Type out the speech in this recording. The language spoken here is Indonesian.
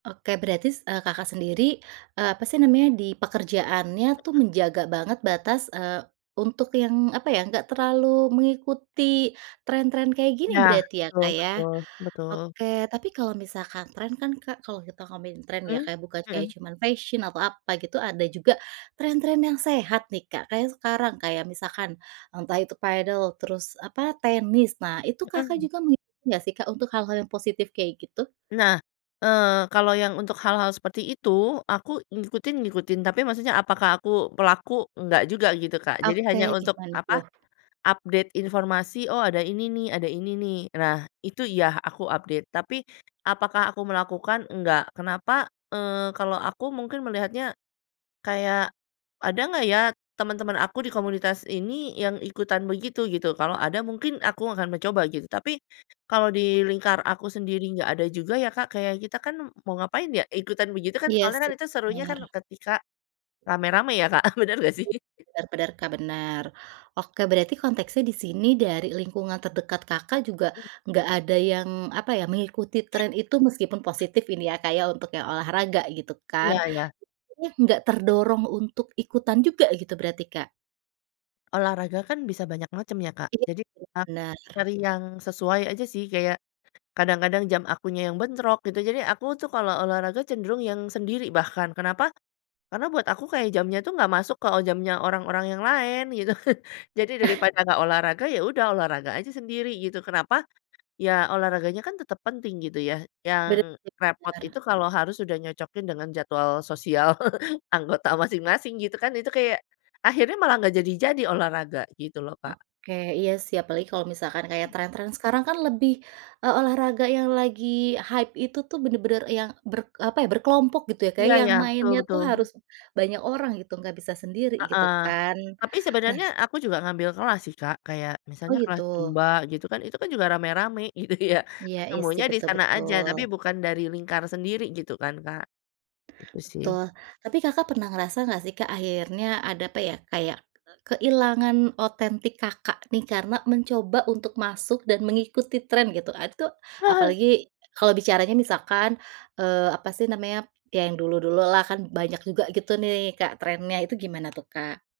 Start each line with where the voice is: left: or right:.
right: Oke. Berarti, s eee, Kakak sendiri, eee, apa sih namanya, di pekerjaannya tuh
left: Heeh.
right: menjaga banget batas, eee, untuk yang apa ya? Enggak terlalu mengikuti tren-tren kayak gini
left: Ya.
right: berarti ya,
left: Betul
right: Kak ya.
left: betul betul.
right: Oke tapi kalau misalkan tren kan, Kak kalau kita ngomongin tren ya,
left: Mhm,
right: Kak bukan kayak
left: mhm.
right: cuman fashion atau apa gitu ada juga tren-tren yang sehat nih, Kak. Kayak sekarang, kayak misalkan entah itu padel, terus apa? Tenis. Nah, itu Kakak
left: Mhm.
right: juga ngikutin enggak sih, Kak untuk hal-hal yang positif kayak gitu?
left: Nah. Eee, kalo yang untuk hal-hal seperti itu, aku ngikutin-ngikutin tapi maksudnya apakah aku pelaku? Enggak juga gitu, Kak. Jadi,
right: Oke,
left: hanya untuk
right: gimana
left: apa?
right: tuh?
left: Update informasi, "Oh ada ini nih, ada ini nih." Nah, itu iya, aku update. Tapi apakah aku melakukan? Enggak. Kenapa? Eee, kalau aku mungkin melihatnya kayak, ada enggak ya teman-teman aku di komunitas ini yang ikutan begitu, gitu? Kalau ada, mungkin aku akan mencoba gitu. Tapi kalau di lingkar aku sendiri enggak ada juga ya, Kak, kayak kita kan mau ngapain ya ikutan begitu kan?
right: Iya
left: Soalnya kan
right: sih,
left: itu serunya kan
right: bener.
left: ketika rame-rame ya, Kak. Eee, bener enggak sih?
right: Bener bener, Kak, bener. Oke, berarti konteksnya di sini dari lingkungan terdekat Kakak, juga
left: Mhm.
right: enggak ada yang apa ya? Mengikuti tren itu meskipun positif ini ya, Kak, ya untuk yang olahraga gitu kan?
left: Iya iya.
right: Maksudnya, enggak terdorong untuk ikutan juga gitu berarti, Kak?
left: Olahraga kan bisa banyak macam ya, Kak. Jadi,
right: [unintelligible]
left: aku
right: Bener.
left: cari yang sesuai aja sih, kaya kadang-kadang jam akunya yang bentrok gitu, jadi aku tuh kalau olahraga cenderung yang sendiri bahkan, kenapa? Karena buat aku kayak jamnya tuh enggak masuk ke jamnya orang-orang yang lain gitu. Jadi daripada enggak olahraga, ya udah olahraga aja sendiri gitu. Kenapa? Ya olahraganya kan tetap penting gitu ya, yang
right: Bener,
left: repot itu
right: bener.
left: kalau harus udah nyocokin dengan jadwal sosial anggota masing-masing gitu kan, itu kayak akhirnya malah enggak jadi-jadi olahraga gitu loh, Kak.
right: Oke. Iya sih, apalagi kalau misalkan kayak tren-tren sekarang kan lebih, eee, olahraga yang lagi hype itu tuh bener-bener yang ber apa ya? Berkelompok gitu ya, Kak,
left: Iya
right: ya, yang
left: iya, betul
right: mainnya tuh
left: betul.
right: harus banyak orang gitu enggak bisa sendiri gitu
left: Heeh.
right: kan?
left: Tapi
right: Nah
left: sebenarnya, aku juga ngambil kelas sih, Kak. Kayak
right: Oh,
left: misalnya kelas
right: gitu.
left: zumba gitu kan. Itu kan juga rame-rame gitu ya,
right: Iya, isi.
left: ketemunya di
right: betul
left: sana aja,
right: betul.
left: tapi bukan dari lingkar sendiri gitu kan, Kak. Gitu sih.
right: Betul. Tapi Kakak, pernah ngerasa enggak sih, Kak, akhirnya ada apa ya? Kayak, eee, kehilangan otentik, Kakak nih, karena mencoba untuk masuk dan mengikuti tren gitu. Ad tuh,
left: Heeh.
right: apalagi kalau bicaranya misalkan, eee, apa sih namanya, ya yang dulu-dulu lah, kan banyak juga gitu nih, Kak, trennya itu gimana tuh, Kak?